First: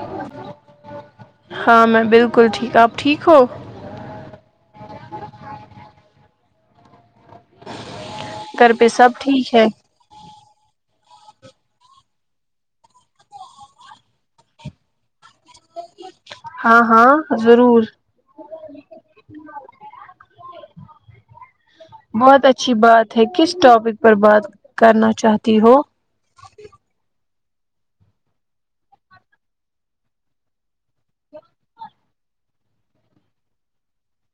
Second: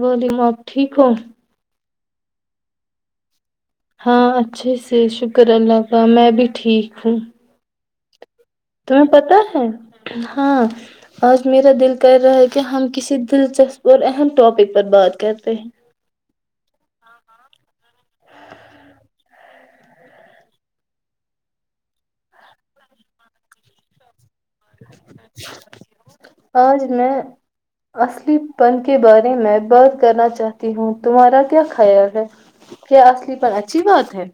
وعلیکم آپ ٹھیک ہو ہاں میں بالکل ٹھیک آپ ٹھیک ہو ہاں اچھے سے شکر اللہ کاال میں بھی ٹھیک ہوں گھر پہ تمہیں سب پت ٹھیک ہے ہاں آج میرا دل کر رہا ہے کہ ہم کسی دلچسپ اور اہم ٹاپک پر بات کرتے ہیں ہاں ہاں ضرور بہت اچھی بات ہے کس ٹاپک پر بات کرنا چاہتی ہو آج میں اصلی پن کے بارے میں بات کرنا چاہتی ہوں تمہارا کیا خیال ہے کیا اصلی پن اچھی بات ہے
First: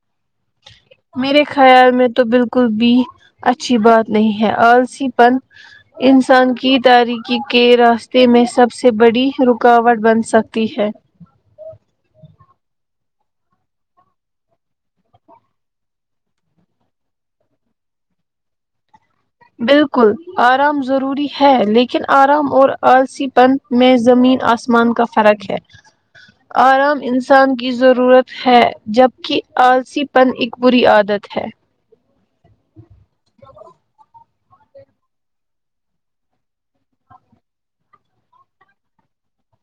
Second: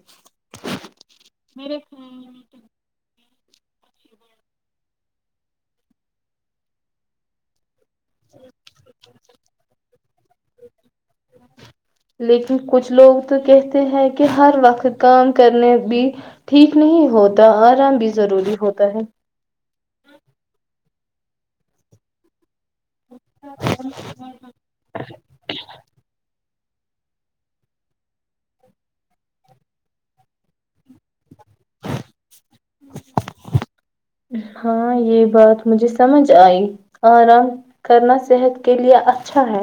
میرے خیال میں تو بالکل بھی اچھی بات نہیں ہے آلسی پن انسان کی تاریکی کے راستے رتے میں سب سے بڑی رکاوٹ بن سکتی ہے لیکن کچھ لوگ تو کہتے ہیں کہ ہر وقت کام کرنے بھی ٹھیک نہیں ہوتا آرام بھی ضروری ہوتا ہے بالکل آرام ضروری ہے لیکن آرام اور آلسی پن میں زمین آسمان کا فرق ہے آرام انسان کی ضرورت ہے جبکہ آلسی پن ایک بری عادت ہے [inaudible] ہاں یہ بات مجھے سمجھ آئی آرام کرنا صحت کے لیے اچھا ہے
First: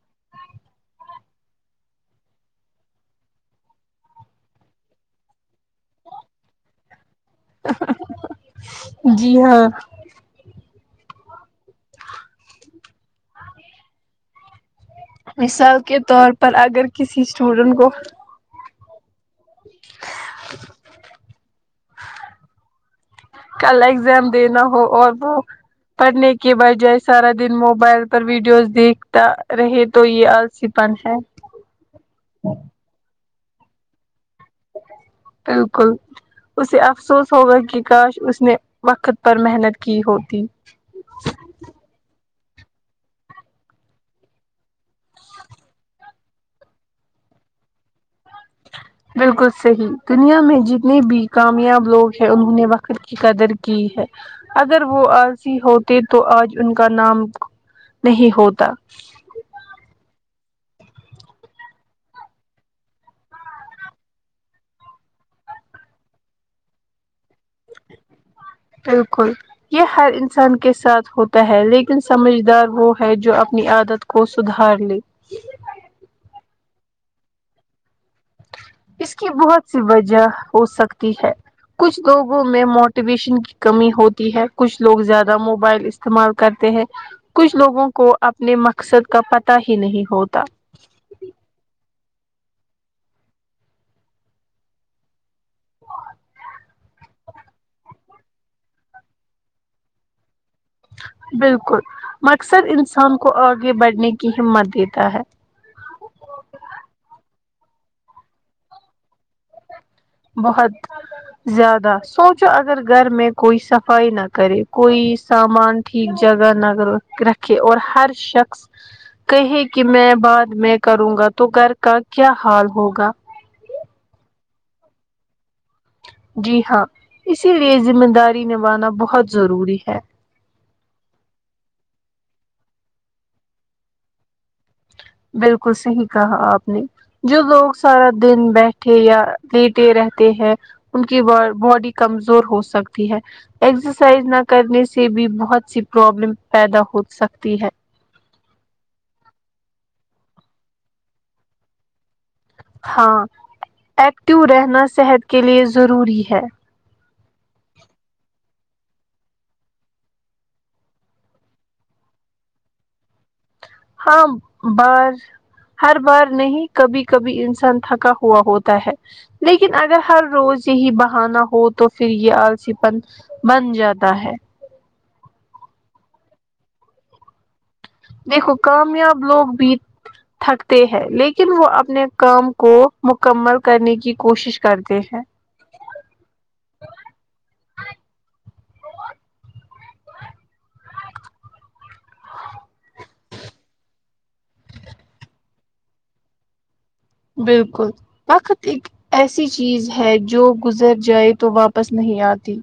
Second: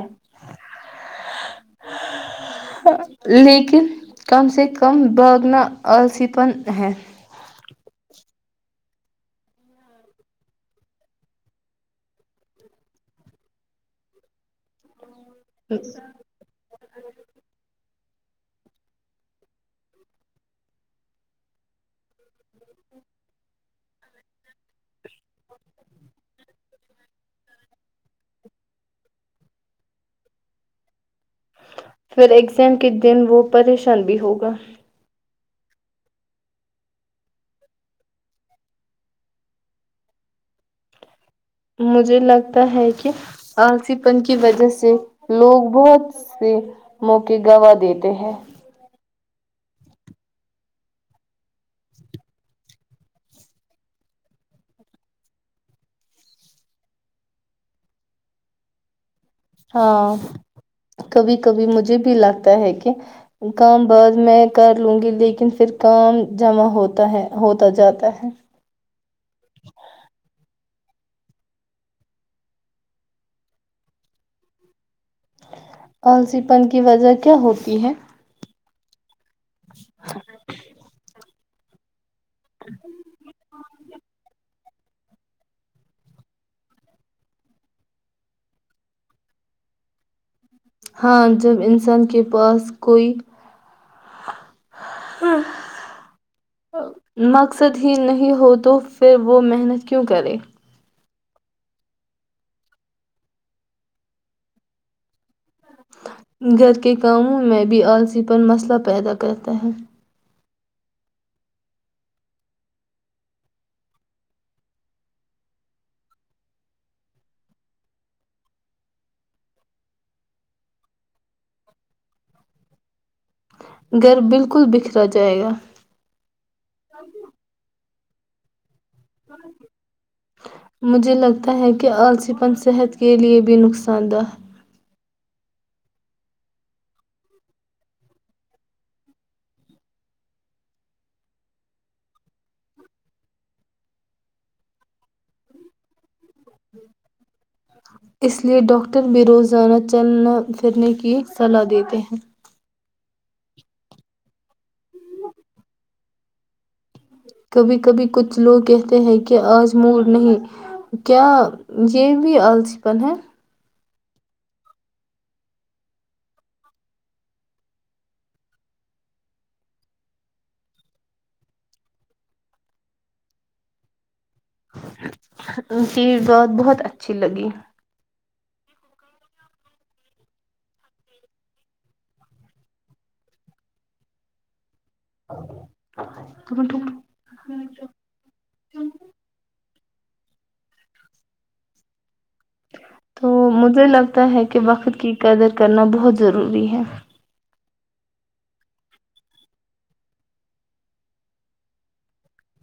لیکن کم سے کم بھاگنا اسیپن ہے جی ہاں مثال کے طور پر اگر کسی اسٹوڈینٹ کو کل اگزام دینا ہو اور وہ پڑھنے کے بجائے سارا دن موبائل پر ویڈیوز دیکھتا رہے تو یہ آلسی پن ہے پھر ایگزام کے دن وہ پریشان بھی ہوگ واہ بالکل اسے افسوس ہوگا کہ کاش اس نے وقت پر محنت کی ہوتی مجھے لگتا ہے کہ آلسی پن کی وجہ سے لوگ بہت سے موقعے گواہ دیتے ہیں بالکل صحیح دنیا میں جتنے بھی کامیاب لوگ ہیں انہوں نے وقت کی قدر کی ہے اگر وہ عضی ہوتے تو آج ان کا نام نہیں ہوتا ہاں کبھی کبھی مجھے بھی لگتا ہے کہ کام بعد میں کر لوں گی لیکن پھر کام جمع ہوتا ہے ہوتا جاتا ہے بالکل یہ ہر انسان کے ساتھ ہوتا ہے لیکن سمجھدار وہ ہے جو اپنی عادت کو سدھار لے آلسی پن کی وجہ کیا ہوتی ہے اس کی بہت سی وجہ ہو سکتی ہے کچھ لوگوں میں موٹیویشن کی کمی ہوتی ہے کچھ لوگ زیادہ موبائل استعمال کرتے ہیں کچھ لوگوں کو اپنے مقصد کا پتہ ہی نہیں ہوتا ہاں جب انسان کے پاس کوئی مقصد ہی نہیں ہو تو پھر وہ محنت کیوں کرے بالکل مقصد انسان کو آگے بڑھنے کی ہمت دیتا ہے گھر کے کاموں میں بھی آلسی پرن مسئلہ پیدا کرتا ہے بہت زیادہ سوچو اگر گھر میں کوئی صفائی نہ کرے کوئی سامان ٹھیک جگہ نہ رکھے اور ہر شخص کہے کہ میں بعد میں کروں گا تو گھر کا کیا حال ہوگا گھر بالکل بکھرا جائے گا جی ہاں اسی لیے زم داری نبانا مجھے لگتا ہے کہ آسی پن صحت کے لیے بھی نقصان دہ بالکل صحیح کہا آپ نے جو لوگ سارا دن بیٹھے یا لیٹے رہتے ہیں ان کی باڈی کمزور ہو سکتی ہے ایکسرسائز نہ کرنے سے بھی بہت سی پرابلم پیدا ہو سکتی ہے ہے، اس لیے ڈاکٹر بھی روزانہ چلنا پھرنے کی صلاح دیتے ہیں ہاں ایکٹو رہنا صحت کے لیے ضروری ہے کبھی کبھی کچھ لوگ کہتے ہیں کہ آج موڈ نہیں کیا یہ بھی آلسی پن ہے ہاں بار ہر بار نہیں کبھی کبھی انسان تھکا ہوا ہوتا ہے لیکن اگر ہر روز یہی بہانا ہو تو پھر یہ آلسی پن بن جاتا ہے ان کییز بات بہت اچھی لگی دیکھو کامیاب لوگ بھی تھکتے ہیں لیکن وہ اپنے کام کو مکمل کرنے کی کوشش کرتے ہیں کنک تو مجھے لگتا ہے کہ وقت کی قدر کرنا بہت ضروری ہے بالکل وقت ایک ایسی چیز ہے جو گزر جائے تو واپس نہیں آتی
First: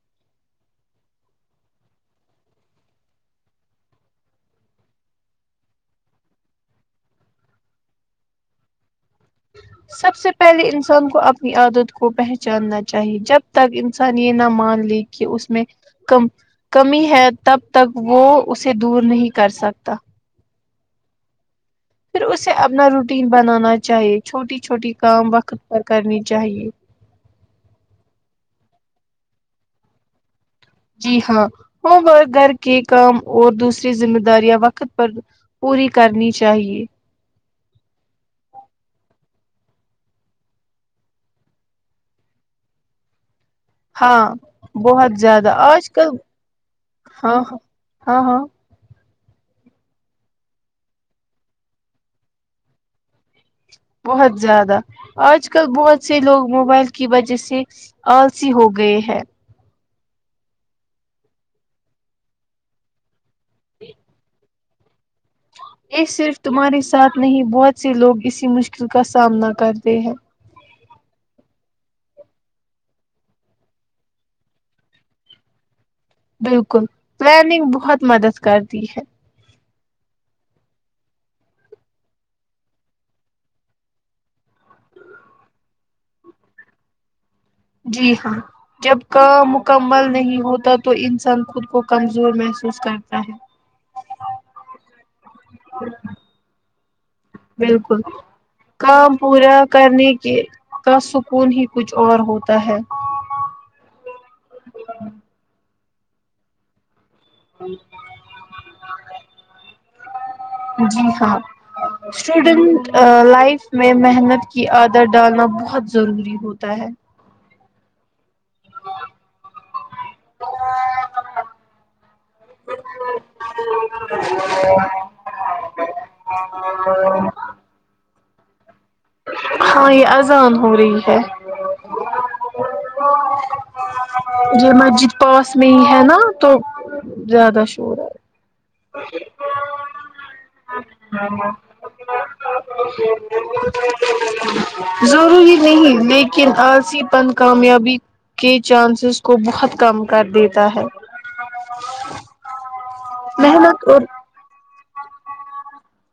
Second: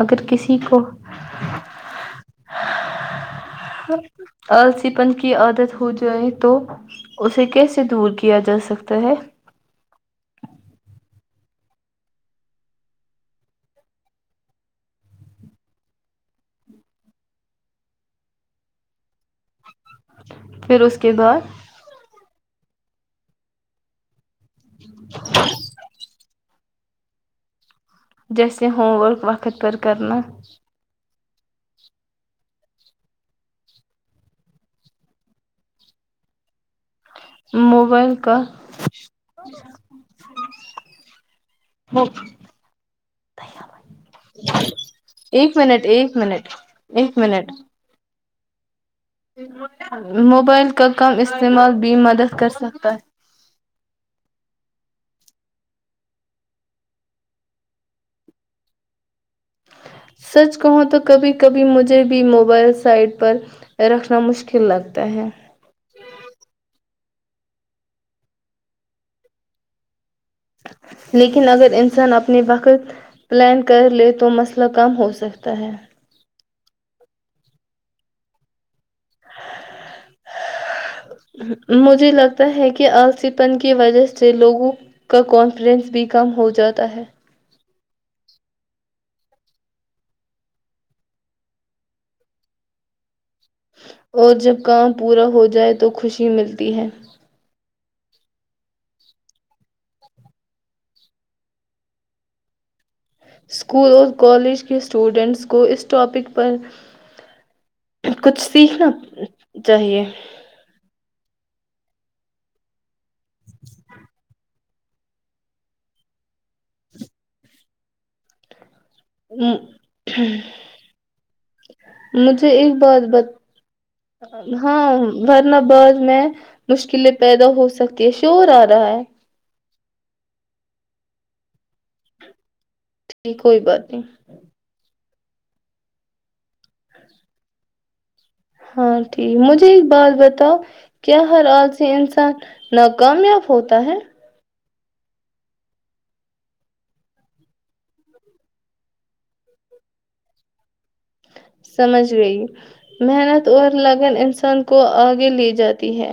اگر کسی کو آلسی پن کی عادت ہو جائے تو اسے کیسے دور کیا جا سکتا ہے سب سے پہلے انسان کو اپنی عادت کو پہچاننا چاہیے جب تک انسان یہ نہ مان لے کہ اس میں کم کمی ہے تب تک وہ اسے دور نہیں کر سکتے کتا پھر اس کے بعد پھر اسے اپنا روٹین بنانا چاہیے چھوٹی چھوٹی کام وقت پر کرنی چاہیے سے ہووم ورک وقت پر کرنا جی ہاں ہوم ورک گھر کے کام اور دوسری ذمہ داریاں وقت پر پوری کرنی چاہیے موبائل کا م ہاں بہت زیادہ ایک آج منٹ کل ایک منٹ ایک ہاں منٹ ہاں ہاں ہاں موبائل کا کم استعمال بھی مدد کرسکتا ہے بہت زیادہ آج کل بہت سے لوگ موبائل کی وجہ سے آلسی ہو گئے ہیں سچ کہو تو کبھی کبھی مجھے بھی موبائل سائٹ پر رکھنا مشکل لگتا ہے یہ صرف تمہاری ساتھ میں ہی بہت سے لوگ اسی مشکل کا سامنا کرتے ہیں لیکن اگر انسان اپنے وقت پلان کر لے تو مسئلہ کم ہو سکتا ہے بالکل پلاننگ بہت مدد کرتی ہے مجھے لگتا ہے کہ آسیپن کی وجہ سے لوگوں کا کانفڈنس بھی کم ہو جاتا ہے جی ہاں جب کام مکمل نہیں ہوتا تو انسان خود کو کمزور محسوس کرتا ہے اور جب کام پورا ہو جائے تو خوشی ملتی ہے ہی بالکل کام پورا کرنے کے کا سکون ہی کچھ اور ہوتا ہے اسکول اور کالج کے اسٹوڈنٹس کو اس ٹاپک پر کچھ سیکھنا چاہیے اسوڈنٹ لائف میں محنت کی عادر ڈالنا بہت ضروری ہوتا ہے مجھے ایک بات ہاں ورنہ بعض میں مشکلیں پیدا ہو سکتی ہے چور آ رہا ہے ہاں یہ اذان ہو رہی ہے یک کوئی بات نہیں یہ مسجد پاس میں ہی ہے نا تو زیادہ شور ہے ہاں ٹھیک مجھے ایک بات بتاؤ کیا ہر آال سے انسان ناکامیاب ہوتا ہے ضروری نہیں لیکن آالسی پن کامیابی کے چانسز کو بہت کم کر دیتا ہے سمجھ گئی محنت ا لگان انسان کو آگے لی جاتی ہے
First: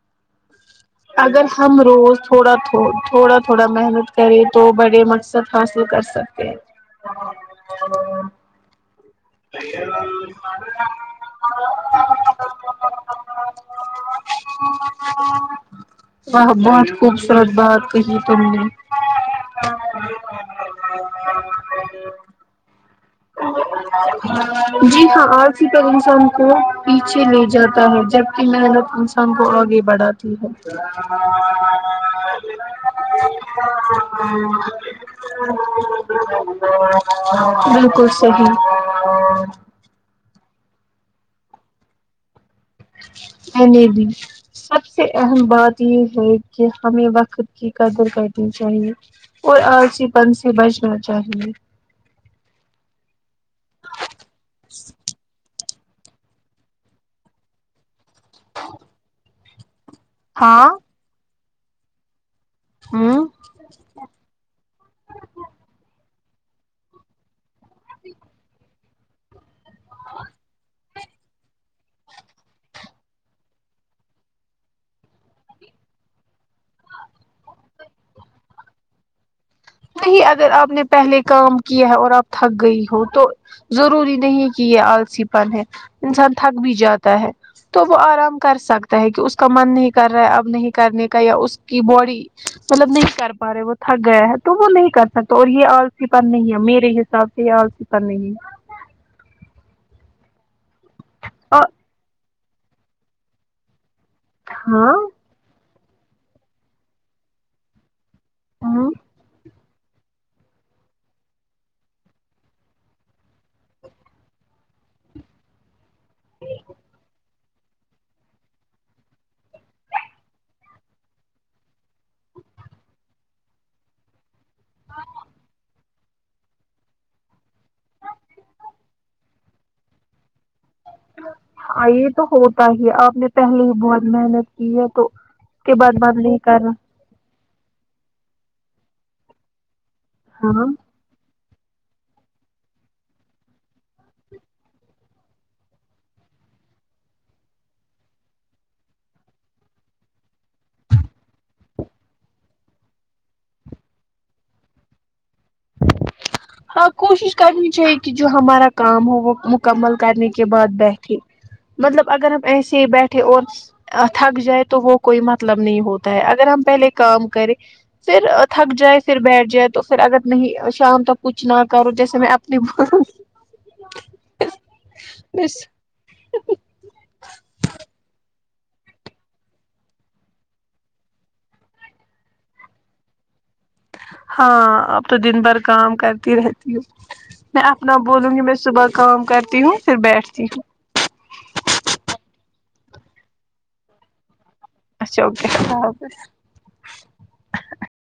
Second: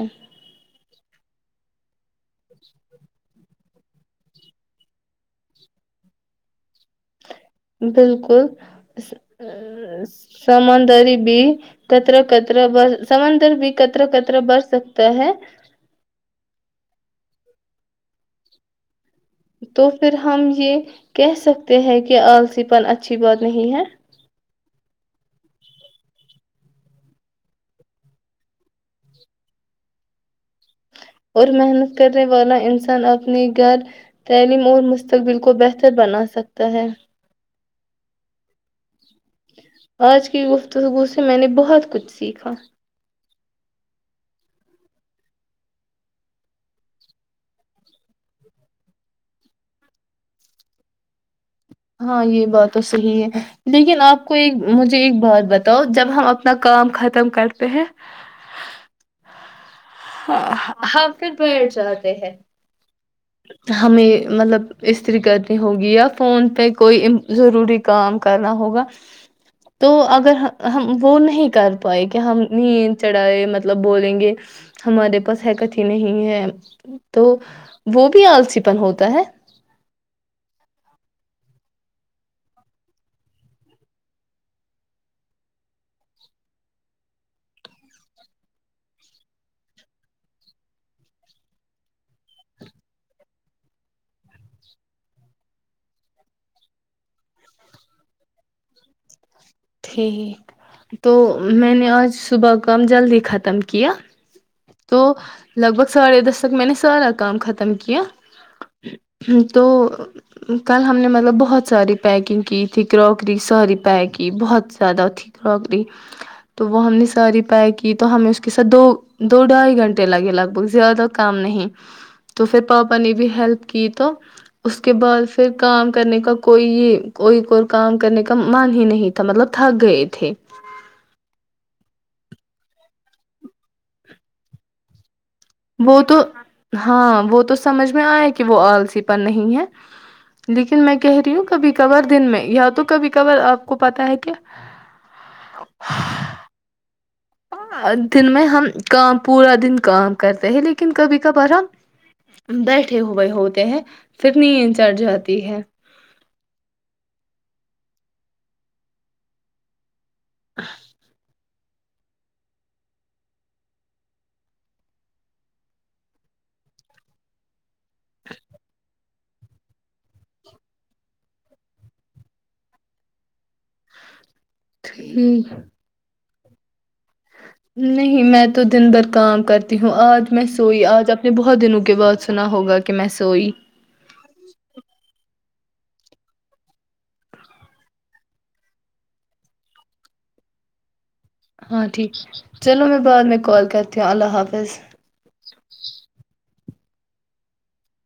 اگر ہم روز تھڑا تھوڑا تھوڑا محنت کریں تو بڑے مقصد حاصل کر سکتے ہیں بالکل سمندری بھی کترا کطرا ب سمندر بھی کطرا کطرا برھ سکتا ہے رت بات کہی تم نے تو پھر ہم یہ کہہ سکتے ہیں کہ آلسی پن اچھا جی ہاں اور اسی پر انسان کو پیچھے لے جاتا ہے جبک محنت انسان کو آگے بڑھاتی ہے اور محنت کرنے والا انسان اپنے گھر تعلیم اور مستقبل کو بہتر بنا سکتا ہے جی کچ ص ہی آج کی توب سے میں نے بہت کچھ سیکھا کہنے بھی سب سے اہم بات یہ ہے کہ ہمیں وقت کی قدر کرنی چاہیے اور آلسی پن سے بچنا چاہیے ہاں یہ بات تو صحیح ہے لیکن آپ کو ایک مجھے ایک بات بتا تو جب ہم اپنا کام ختم کرتے ہیں [inaudible] ہ ہاں ہ پ پٹ جاتے ہیں ہوں ہمیں مطلب استریح کرنی ہوگی یا فون پ کوئی ضروری کام کرنا ہوگا تو اگر ہم وہ نہیں کر پائے کہ ہم ند چڑھائے مطلب بولیں گے ہمارے پاس ہے کتھی نہیں ہے تو وہ بھی آلسی پن ہوتا ہے نہیں اگر آپ نے پہلے کام کیا ہے اور آپ تھک گئی ہو تو ضروری نہیں کہ یہ آلسی پن ہے انسان تھک بھی جاتا ہے تو وہ آرام کر سکتا ہے کہ اس کا من نہیں کر رہا ہے اب نہیں کرنے کا یا اس کی باڈی مطلب نہیں کر پا رہے وہ تھک گیا ہے تو وہ نہیں کر سکتا اور یہ آلسی پن نہیں ہے میرے حساب سے یہ آلسی پرن نہیں ہے ٹھیک تو اور میں نے آج صبح کام جلدی ختم کی ہاں تو لگ بھگ ساڑھے دس تک میں نے سارا کام ختم کیا ہاں تو کل ہم نے مطلب بہت ساری پیکنگ کی تھی کراکری ساری پیک کی بہت زیادہ تھی کراکری تو وہ ہم نے ساری پیک کی تو ہمیں اس کے ساتھ دو دو ڈھائی گھنٹے لگے لگ بھگ زیادہ کام نہیں تو پھر پاپا نے بھی ہیلپ کی تو اس کے بعد پھر کام کرنے کا کوئی کوئی اور کام کرنے کا من ہی نہیں تھا مطلب تھک گئے تھے ہاں یہ تو ہوتا ہی آپ نے پہلے ہی بہت محنت کی ہے تو کے وہ بعد تو من نہیں کر رہا ہاں وہ تو سمجھ میں آئے گی کہ وہ آلسی پرن نہیں ہے ہاں لیکن میں کہہ رہی ہوں ب کور دن میں یا تو کاب کبور آپ کو پتا ہے کیا دن میں ہم کام پورا دن کام کرتے ہیں لیکن کبھی کبھار ہم بیٹھے ہوئے ہوتے ہیں پھر نیند چڑ جاتی ہے ہاں کوشش کرنی چاہیے کہ جو ہمارا کام ہو وہ مکمل کرنے کے بعد بیٹھے مطلب اگر ہم ایسے ہی بیٹھے اور تھک جائے تو وہ کوئی مطلب نہیں ہوتا ہے اگر ہم پہلے کام کریں پھر تھک جائے پھر بیٹھ جائے تو پھر اگر نہیں شام تک کچھ نہ کرو جیسے میں اپنی تٹھھی نہیں میں تو دن بھر کام کرتی ہوں آج میں سوئی آج آپ نے بہت دنوں کے بعد سنا ہوگا کہ میں سوئی ہاں اب تو دن بھر کام کرتی رہتی ہوں میں اپنا بولوں گی میں صبح کام کرتی ہوں پھر بیٹھتی ہوں ہاں ٹھیک چلو میں بعد میں کال کرتی ہوں اللہ حافظ اچھا اوکے السلامظ